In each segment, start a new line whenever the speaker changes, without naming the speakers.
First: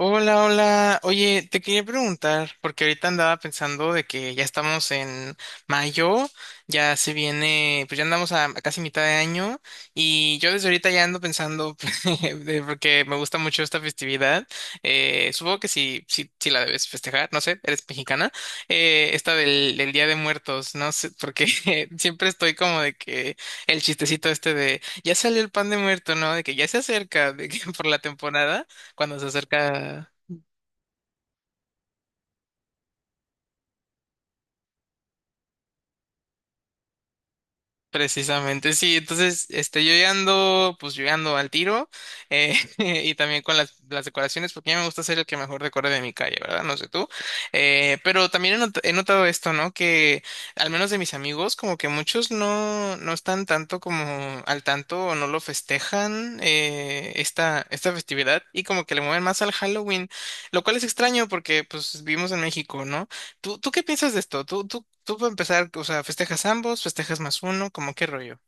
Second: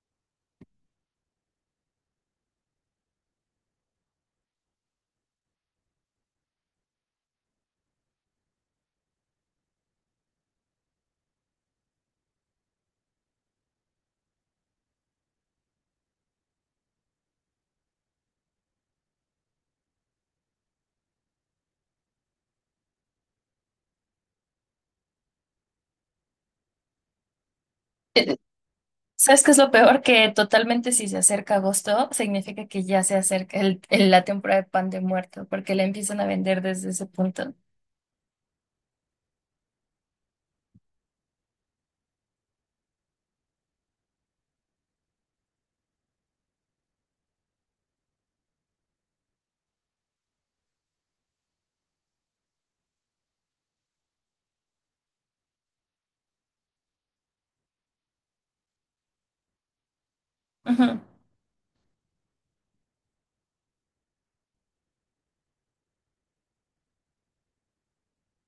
Hola, hola. Oye, te quería preguntar, porque ahorita andaba pensando de que ya estamos en mayo, ya se viene, pues ya andamos a casi mitad de año, y yo desde ahorita ya ando pensando, porque me gusta mucho esta festividad, supongo que sí la debes festejar, no sé, eres mexicana, esta del Día de Muertos, no sé, porque siempre estoy como de que el chistecito este de, ya salió el pan de muerto, ¿no? De que ya se acerca, de que por la
Eh,
temporada cuando se
¿Sabes qué es lo peor?
acerca
Que totalmente si se acerca agosto, significa que ya se acerca la temporada de pan de muerto, porque la empiezan a vender desde ese punto.
precisamente. Sí, entonces, yo ya ando, pues yo ya ando al tiro y también con las decoraciones, porque a mí me gusta ser el que mejor decore de mi calle, ¿verdad? No sé tú. Pero también he notado esto, ¿no? Que al menos de mis amigos, como que muchos no están tanto como al tanto o no lo festejan esta festividad y como que le mueven más al Halloween, lo cual es
Ujú.
extraño porque pues vivimos en México, ¿no? ¿Tú, tú qué piensas de esto? ¿Tú para empezar, o sea, festejas ambos, festejas más uno, como qué rollo?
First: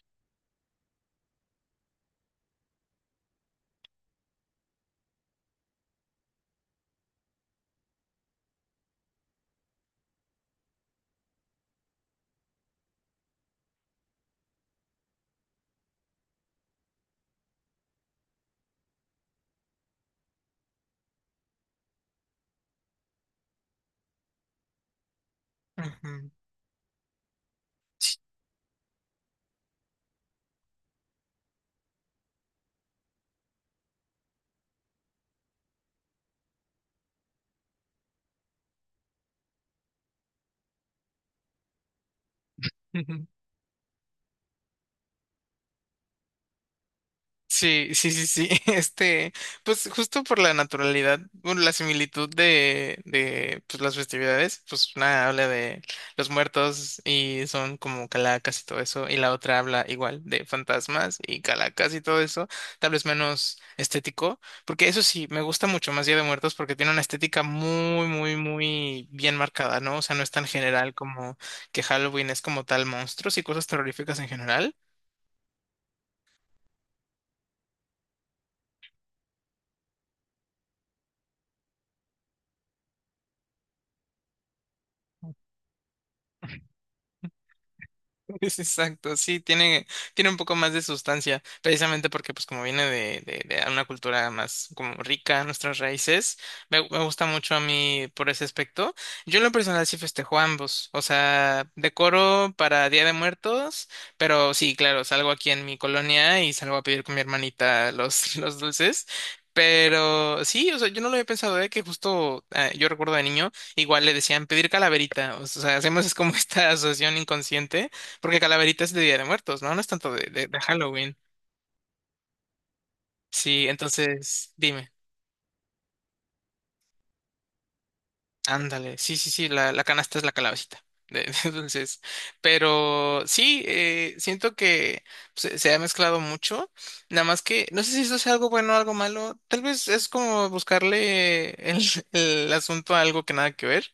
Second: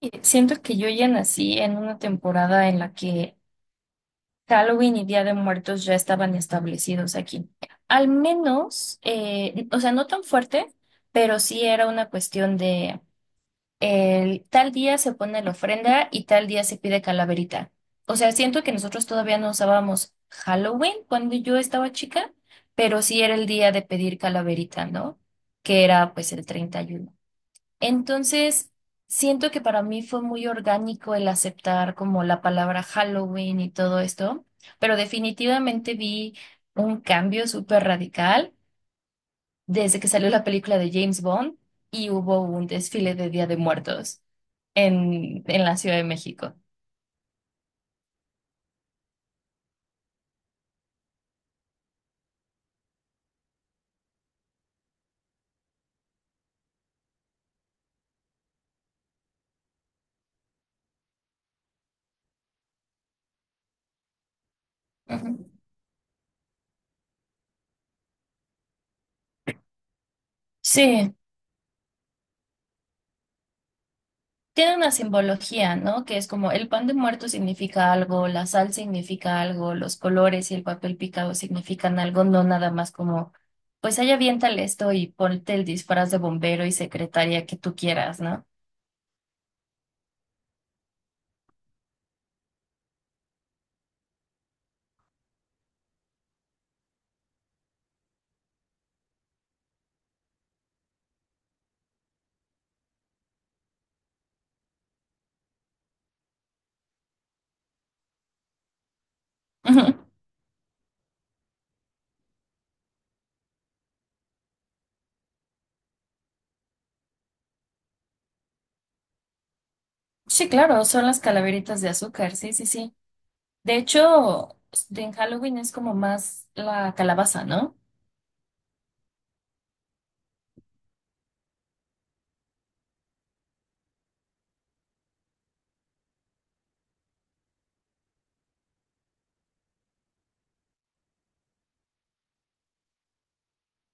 Y siento que yo ya nací en una temporada en la que Halloween y Día de Muertos ya estaban establecidos aquí. Al menos, o sea, no tan fuerte, pero sí era una cuestión de el tal día se pone la ofrenda y tal día se pide calaverita. O sea, siento que nosotros todavía no usábamos Halloween cuando yo estaba chica, pero sí era el día de pedir calaverita, ¿no? Que era
Ujú.
pues el 31. Entonces, siento que para mí fue muy orgánico el aceptar como la palabra Halloween y todo esto, pero definitivamente vi un cambio súper radical desde que salió la película de James Bond y hubo un desfile de Día de Muertos en la Ciudad de México.
Sí, sí, sí, sí. Este, pues justo por la naturalidad, bueno, la similitud de pues, las festividades, pues una habla de los muertos y son como calacas y todo eso, y la otra habla igual de fantasmas y calacas y todo eso, tal vez menos estético, porque eso sí, me
Ujú.
gusta mucho más Día de Muertos porque tiene una estética muy, muy, muy bien marcada, ¿no? O sea, no es tan general
Sí,
como que Halloween es como tal monstruos y cosas terroríficas en general.
tiene una simbología, ¿no? Que es como el pan de muerto significa algo, la sal significa algo, los colores y el papel picado significan algo, no nada más como, pues ahí aviéntale esto y ponte el disfraz de bombero y secretaria que tú quieras, ¿no?
Es Exacto, sí, tiene un poco más de sustancia, precisamente porque pues como viene de una cultura más como rica, nuestras raíces, me gusta mucho a mí por ese aspecto. Yo en lo personal sí festejo ambos, o sea, decoro para Día de Muertos, pero sí, claro, salgo aquí en mi colonia y salgo a pedir con mi hermanita los, los dulces.
Ujú.
Pero sí, o sea, yo no lo había pensado, ¿eh? Que justo ah, yo recuerdo de niño, igual le decían pedir calaverita, o sea, hacemos es como esta asociación inconsciente porque Calaverita es de Día de Muertos, ¿no? No es tanto
Sí,
de
claro, son
Halloween.
las calaveritas de azúcar, sí, sí, sí.
Sí,
De
entonces,
hecho, pues,
dime.
en Halloween es como más la calabaza, ¿no?
Ándale. Sí, sí, sí, la canasta es la calabacita. Entonces, pero sí, siento que se ha mezclado mucho. Nada más que, no sé si eso sea algo bueno o algo malo. Tal vez es como buscarle el, el asunto a algo que nada que ver,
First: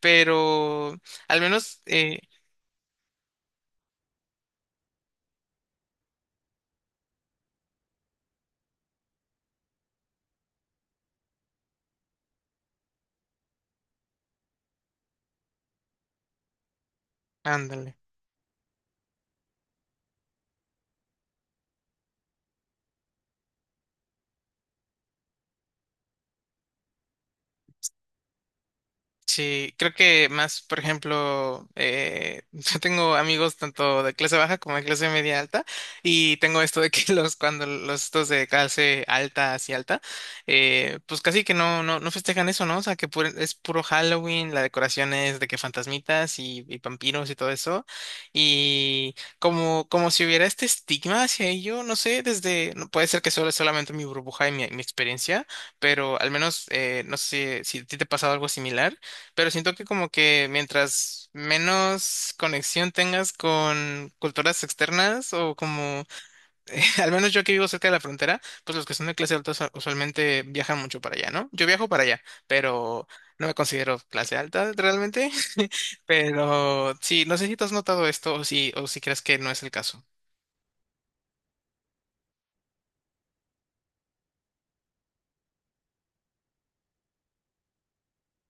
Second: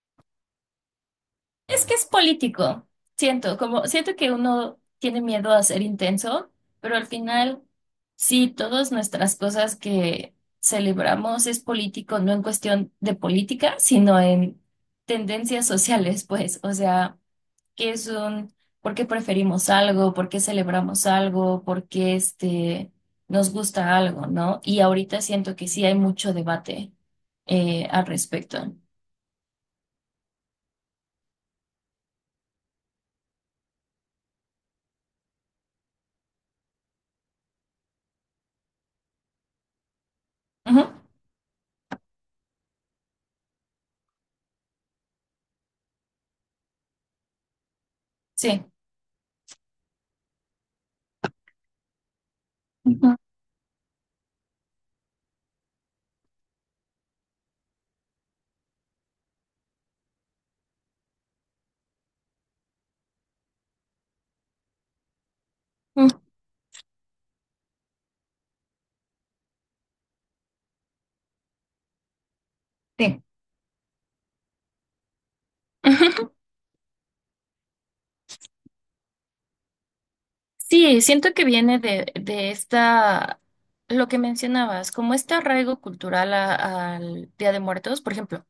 pero al menos,
Es que es político. Siento, como siento que uno tiene miedo a ser intenso, pero al final, sí, todas nuestras cosas que celebramos es político, no en cuestión de política, sino en tendencias sociales, pues. O sea, qué
ándale.
es un, por qué preferimos algo, por qué celebramos algo, nos gusta algo, ¿no? Y ahorita siento que sí hay mucho debate al respecto.
Sí, creo que más, por ejemplo, yo tengo amigos tanto de clase baja como de clase media alta y tengo esto de que los cuando los estos de clase alta hacia alta,
Ujú.
pues casi que no festejan eso, ¿no? O sea, que es puro Halloween, la decoración es de que fantasmitas y vampiros y todo eso
Sí.
y como, como si hubiera este estigma hacia ello, no sé, desde, no puede
Ujú,
ser que solo solamente mi burbuja y mi experiencia, pero al menos no sé si a ti te ha pasado algo similar pero siento que como que mientras menos conexión tengas con culturas externas o como,
ujú.
al menos yo que vivo cerca de la frontera, pues los que son de clase alta usualmente viajan mucho para allá, ¿no? Yo viajo para allá, pero
Sí.
no me considero clase alta realmente. Pero sí, no sé si tú has notado esto o si crees que no es el caso.
Sí, siento que viene de, lo que mencionabas, como este arraigo cultural a- al Día de Muertos, por ejemplo.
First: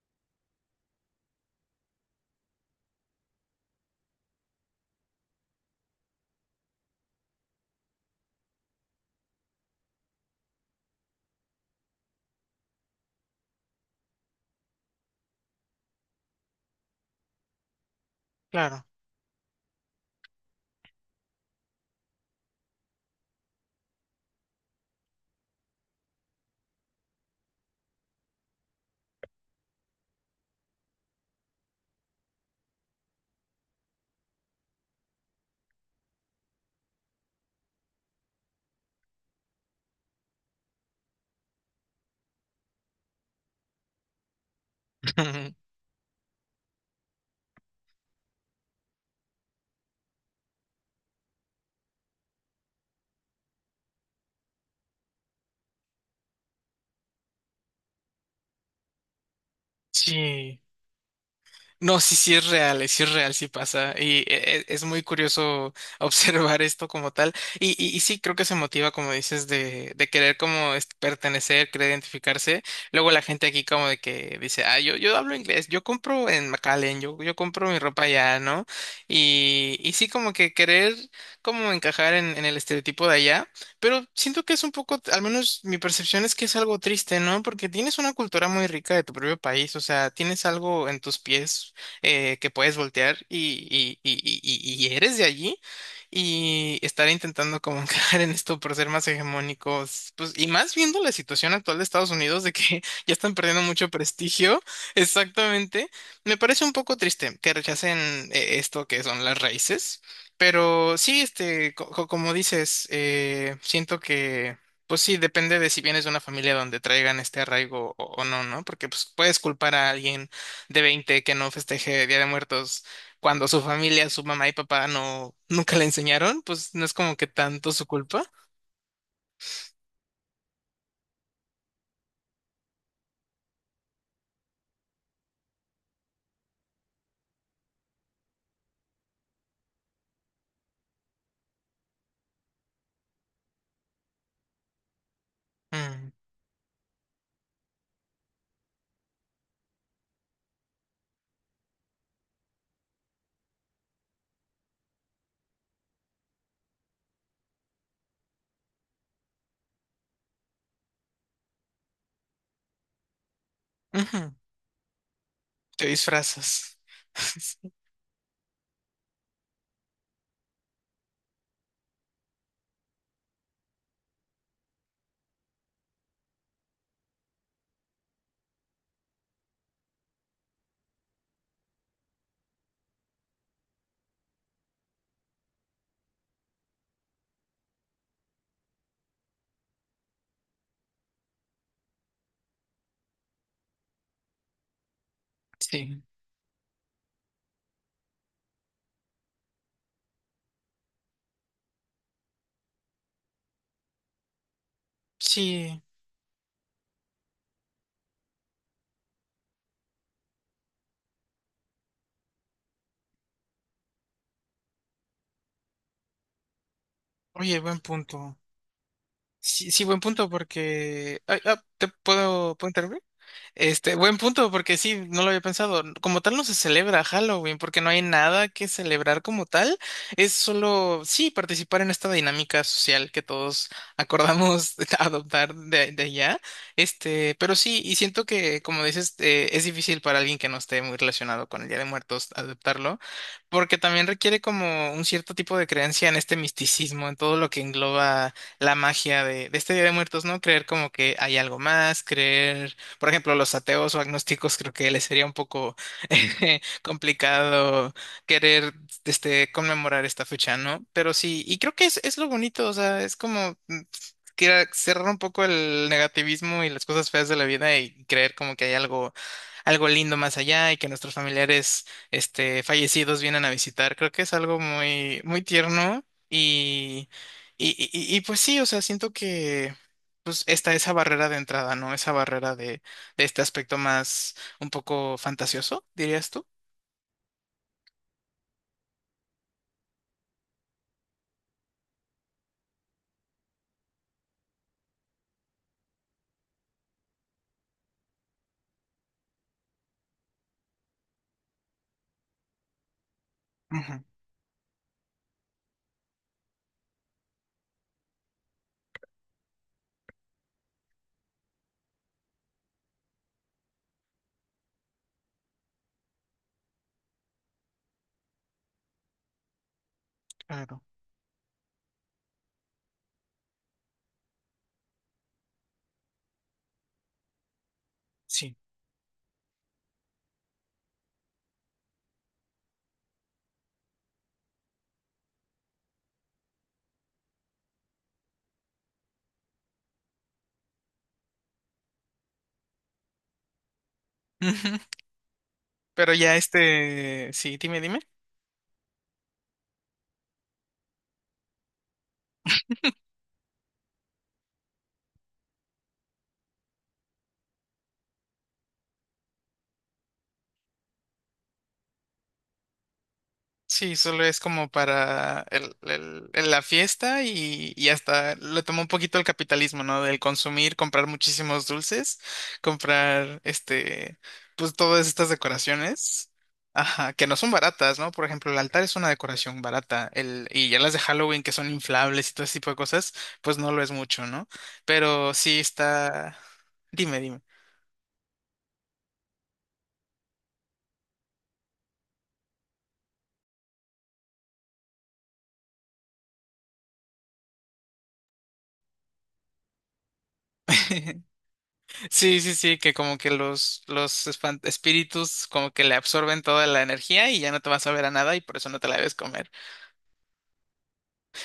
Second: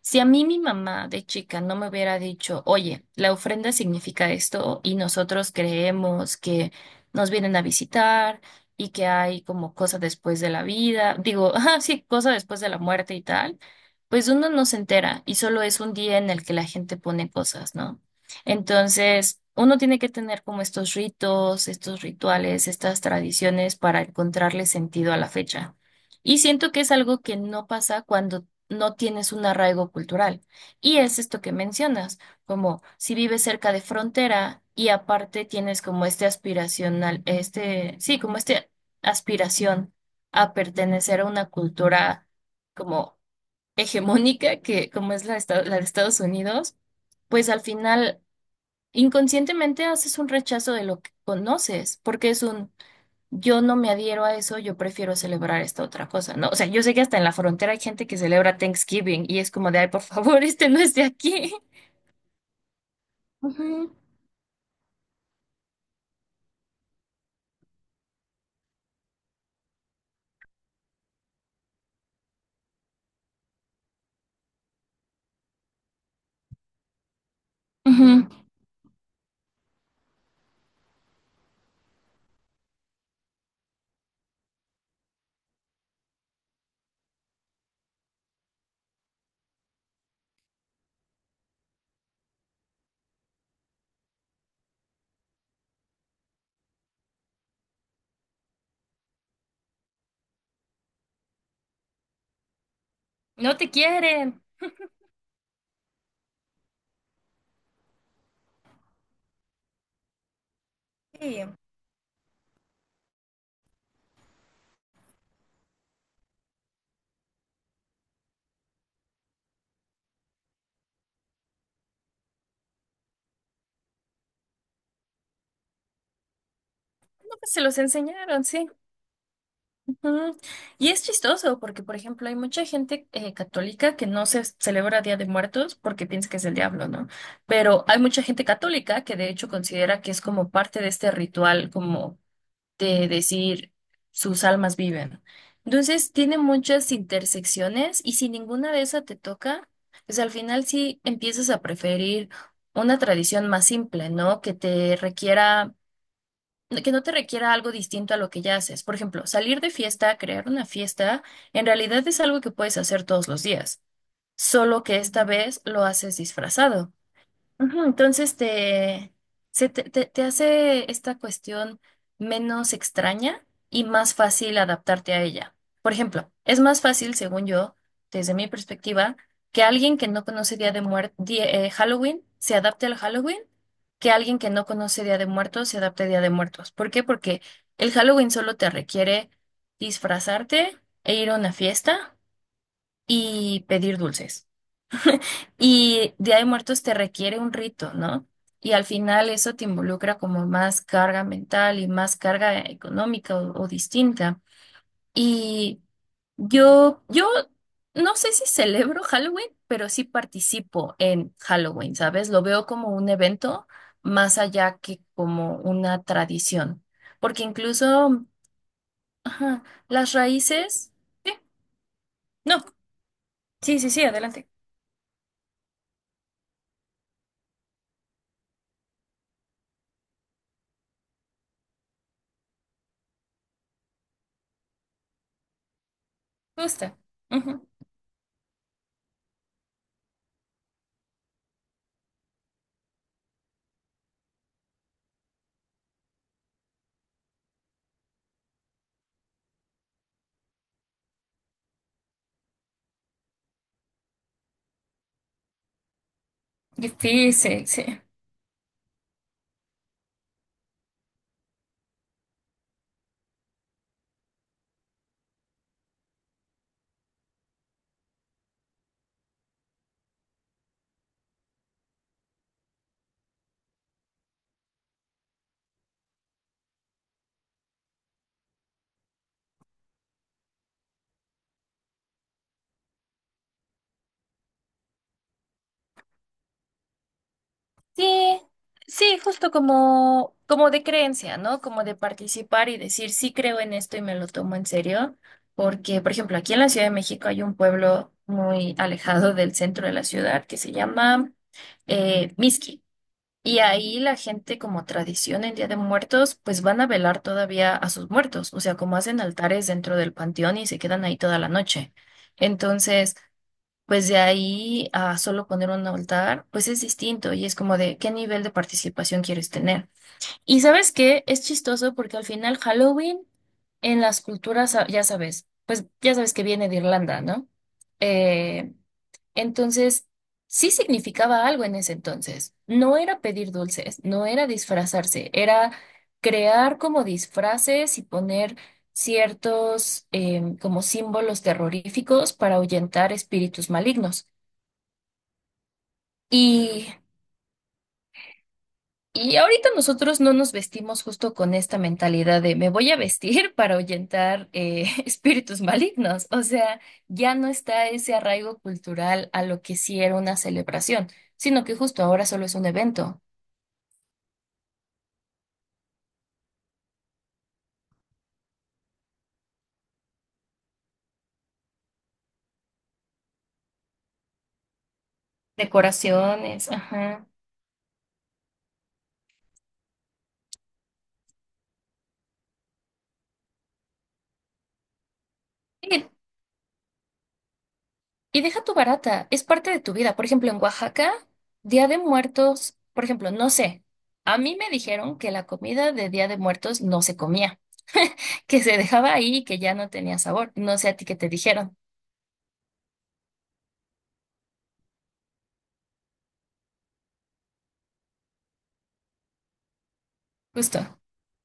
Si a mí mi mamá de chica no me hubiera dicho, oye, la ofrenda significa esto y nosotros creemos que nos vienen a visitar y que hay como cosa después de la vida, digo, ah, sí, cosa después de la muerte y tal, pues uno no se entera y solo es un día en el que la gente pone cosas, ¿no?
Claro.
Entonces, uno tiene que tener como estos ritos, estos rituales, estas tradiciones para encontrarle sentido a la fecha. Y siento que es algo que no pasa cuando no tienes un arraigo cultural. Y es esto que mencionas, como si vives cerca de frontera y aparte tienes como este aspiracional, este, sí, como este aspiración a pertenecer a una cultura como hegemónica, que como es la de Estados Unidos, pues al final inconscientemente haces un rechazo de lo que conoces, porque es un yo no me adhiero a eso, yo prefiero celebrar esta otra cosa, ¿no? O sea, yo sé que hasta en la frontera hay gente que celebra Thanksgiving y es como de, ay, por favor,
Sí.
este no es de aquí.
No, sí, sí es real, sí es real, sí
Ujú,
pasa. Y es muy curioso observar esto como tal. Y sí, creo que se motiva, como dices, de querer como pertenecer, querer identificarse. Luego la gente aquí como de que dice, ah, yo hablo inglés, yo compro en McAllen, yo compro mi ropa
ujú.
allá, ¿no? Y sí, como que querer como encajar en el estereotipo de allá. Pero siento que es un poco, al menos mi percepción es que es algo triste, ¿no? Porque tienes una cultura muy rica de tu propio país, o sea, tienes algo en tus pies que puedes voltear y eres de allí y estar intentando como caer en esto por ser más hegemónicos, pues y más viendo la situación actual de Estados Unidos de que ya están
No
perdiendo
te
mucho
quieren.
prestigio, exactamente, me parece un poco triste que rechacen esto que son las raíces, pero sí,
Sí, no,
este, como dices, siento que... Pues sí, depende de si vienes de una familia donde traigan este arraigo o no, ¿no? Porque pues puedes culpar a alguien de 20 que no festeje Día de Muertos cuando su familia, su mamá y papá no nunca le enseñaron, pues no es como que
pues se
tanto
los
su culpa.
enseñaron, sí. Ujú. Y es chistoso porque, por ejemplo, hay mucha gente católica que no se celebra Día de Muertos porque piensa que es el diablo, ¿no? Pero hay mucha gente católica que de hecho considera que es como parte de este ritual, como de decir sus almas viven.
Mm,
Entonces tiene muchas intersecciones y si ninguna de esas te toca, pues al final sí empiezas a preferir una tradición más simple, ¿no? Que no te requiera algo distinto a lo que ya haces. Por ejemplo, salir de fiesta, crear una fiesta, en realidad es algo que puedes hacer todos los días,
ujú,
solo que esta vez lo
Te
haces
disfrazas.
disfrazado. Ujú. Entonces te, se te, te- te hace esta cuestión menos extraña y más fácil adaptarte a ella. Por ejemplo, es más fácil, según yo, desde mi perspectiva, que alguien que no conoce Día de Muertos, Halloween, se adapte al Halloween, que alguien que no conoce Día de Muertos se adapte a Día de Muertos. ¿Por qué? Porque el Halloween solo te requiere disfrazarte e ir a una fiesta y pedir dulces.
Sí,
Y Día de Muertos te requiere un rito, ¿no? Y al final eso te involucra como más carga mental y más carga económica o distinta.
sí.
Y yo no sé si celebro Halloween, pero sí participo en Halloween, ¿sabes? Lo veo como un evento más allá que como una tradición. Porque
Oye, buen
incluso,
punto.
ajá,
Sí, sí, buen
las
punto
raíces...
porque...
Sí,
Ay, ah, ¿te puedo,
no.
puedo interrumpir?
Sí, sí,
Este,
sí,
buen
adelante.
punto, porque sí, no lo había pensado. Como tal no se celebra Halloween, porque no hay nada que celebrar como tal. Es solo, sí, participar en esta dinámica social que todos acordamos adoptar de allá.
Gusta.
Este, pero
Ujú.
sí, y siento que, como dices, es difícil para alguien que no esté muy relacionado con el Día de Muertos adoptarlo, porque también requiere como un cierto tipo de creencia en este misticismo, en todo lo que engloba la magia de este Día de Muertos, ¿no? Creer como que hay algo más, creer por ejemplo, los ateos o agnósticos, creo que les sería un poco
Difícil, sí. Sí,
complicado
sí.
querer este, conmemorar esta fecha, ¿no? Pero sí, y creo que es lo bonito, o sea, es como mm, cerrar un poco el negativismo y las cosas feas de la vida y creer como que hay algo, algo lindo más allá y que nuestros familiares este, fallecidos vienen a visitar. Creo que es algo muy, muy tierno pues sí, o sea, siento que pues está esa barrera de entrada, ¿no? Esa barrera de este aspecto más un poco fantasioso, dirías tú.
Sí, sí, justo como, como de creencia, ¿no? Como de participar y decir, sí creo en esto y me lo tomo en serio, porque, por ejemplo, aquí en la Ciudad de México hay un pueblo muy alejado del centro de la ciudad que se llama Mixqui. Y ahí
Ujú,
la gente, como tradición en Día de Muertos, pues van a velar todavía a sus muertos, o sea, como hacen altares dentro del panteón y se quedan ahí toda la noche. Entonces, pues de ahí a solo poner un altar, pues es distinto y es como de qué nivel de participación quieres tener. Y
claro,
sabes qué, es chistoso porque al final Halloween en las culturas, ah, ya sabes, pues ya sabes que viene de Irlanda, ¿no?
sí.
Eh, entonces, sí significaba algo en ese entonces. No era pedir dulces, no era disfrazarse, era crear como disfraces y poner ciertos como símbolos terroríficos para ahuyentar espíritus malignos.
Ujú, pero ya
Y,
este, sí, dime, dime.
y ahorita nosotros no nos vestimos justo con esta mentalidad de me voy a vestir para ahuyentar espíritus malignos. O sea, ya no está ese arraigo cultural a lo que sí era una celebración, sino que justo ahora solo es un evento.
Sí, solo es como para la fiesta y hasta le tomó un poquito el capitalismo, ¿no? Del consumir, comprar muchísimos dulces, comprar este, pues todas estas decoraciones,
Decoraciones,
ajá,
ajá.
que no son baratas, ¿no? Por ejemplo, el altar es una decoración barata, el, y ya las de Halloween que son inflables y todo ese tipo de cosas, pues no lo es mucho, ¿no? Pero sí
Y,
está, dime, dime.
y deja tu barata, es parte de tu vida. Por ejemplo, en Oaxaca, Día de Muertos, por ejemplo, no sé, a mí me dijeron que la comida de Día de Muertos no se comía, que se dejaba ahí y que ya no tenía sabor. No sé a ti qué te dijeron,
Sí, sí, sí, que como que los espíritus como que le absorben toda la energía y ya no te vas a ver a nada y por eso no te la debes comer.
justo.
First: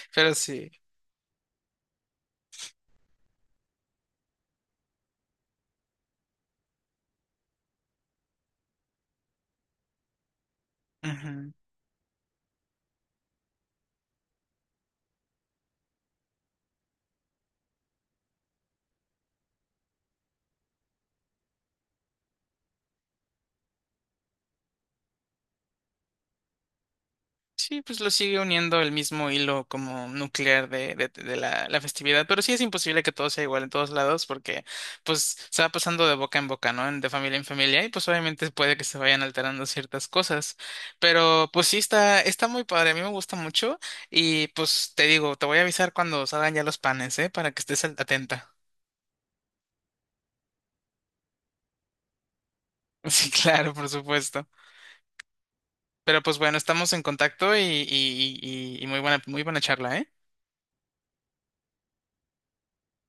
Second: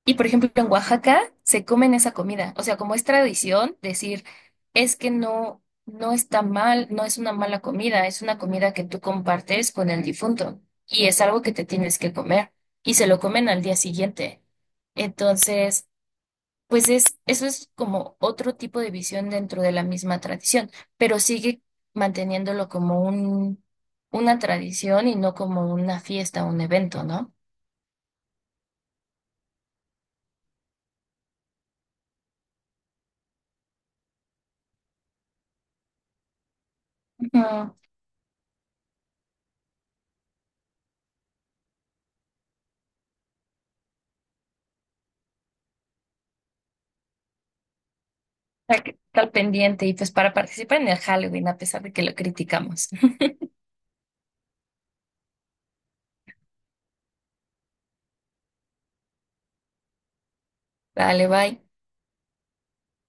Y por
Pero
ejemplo,
sí.
en Oaxaca se comen esa comida. O sea, como es tradición decir, es que no, no está mal, no es una mala comida, es una comida que tú compartes con el difunto y es algo que te tienes que comer y se lo comen al día siguiente. Entonces, pues es, eso es como otro tipo de visión dentro de la misma tradición, pero sigue manteniéndolo como una tradición y no como una fiesta o un evento, ¿no?
Sí, pues lo sigue uniendo el mismo hilo como nuclear de la festividad, pero sí es imposible que todo sea igual en todos lados porque pues se va pasando de boca en boca, ¿no? De familia en
Ujú.
familia y pues obviamente puede que se vayan alterando ciertas cosas, pero pues sí está, está muy padre, a mí me gusta mucho y pues te digo, te voy a avisar cuando salgan ya los panes, ¿eh? Para que estés atenta.
Hay que estar pendiente y pues para participar en el Halloween, a pesar de que lo criticamos.
Sí, claro, por supuesto. Pero pues bueno, estamos en contacto y muy buena charla, ¿eh?
Dale, bye.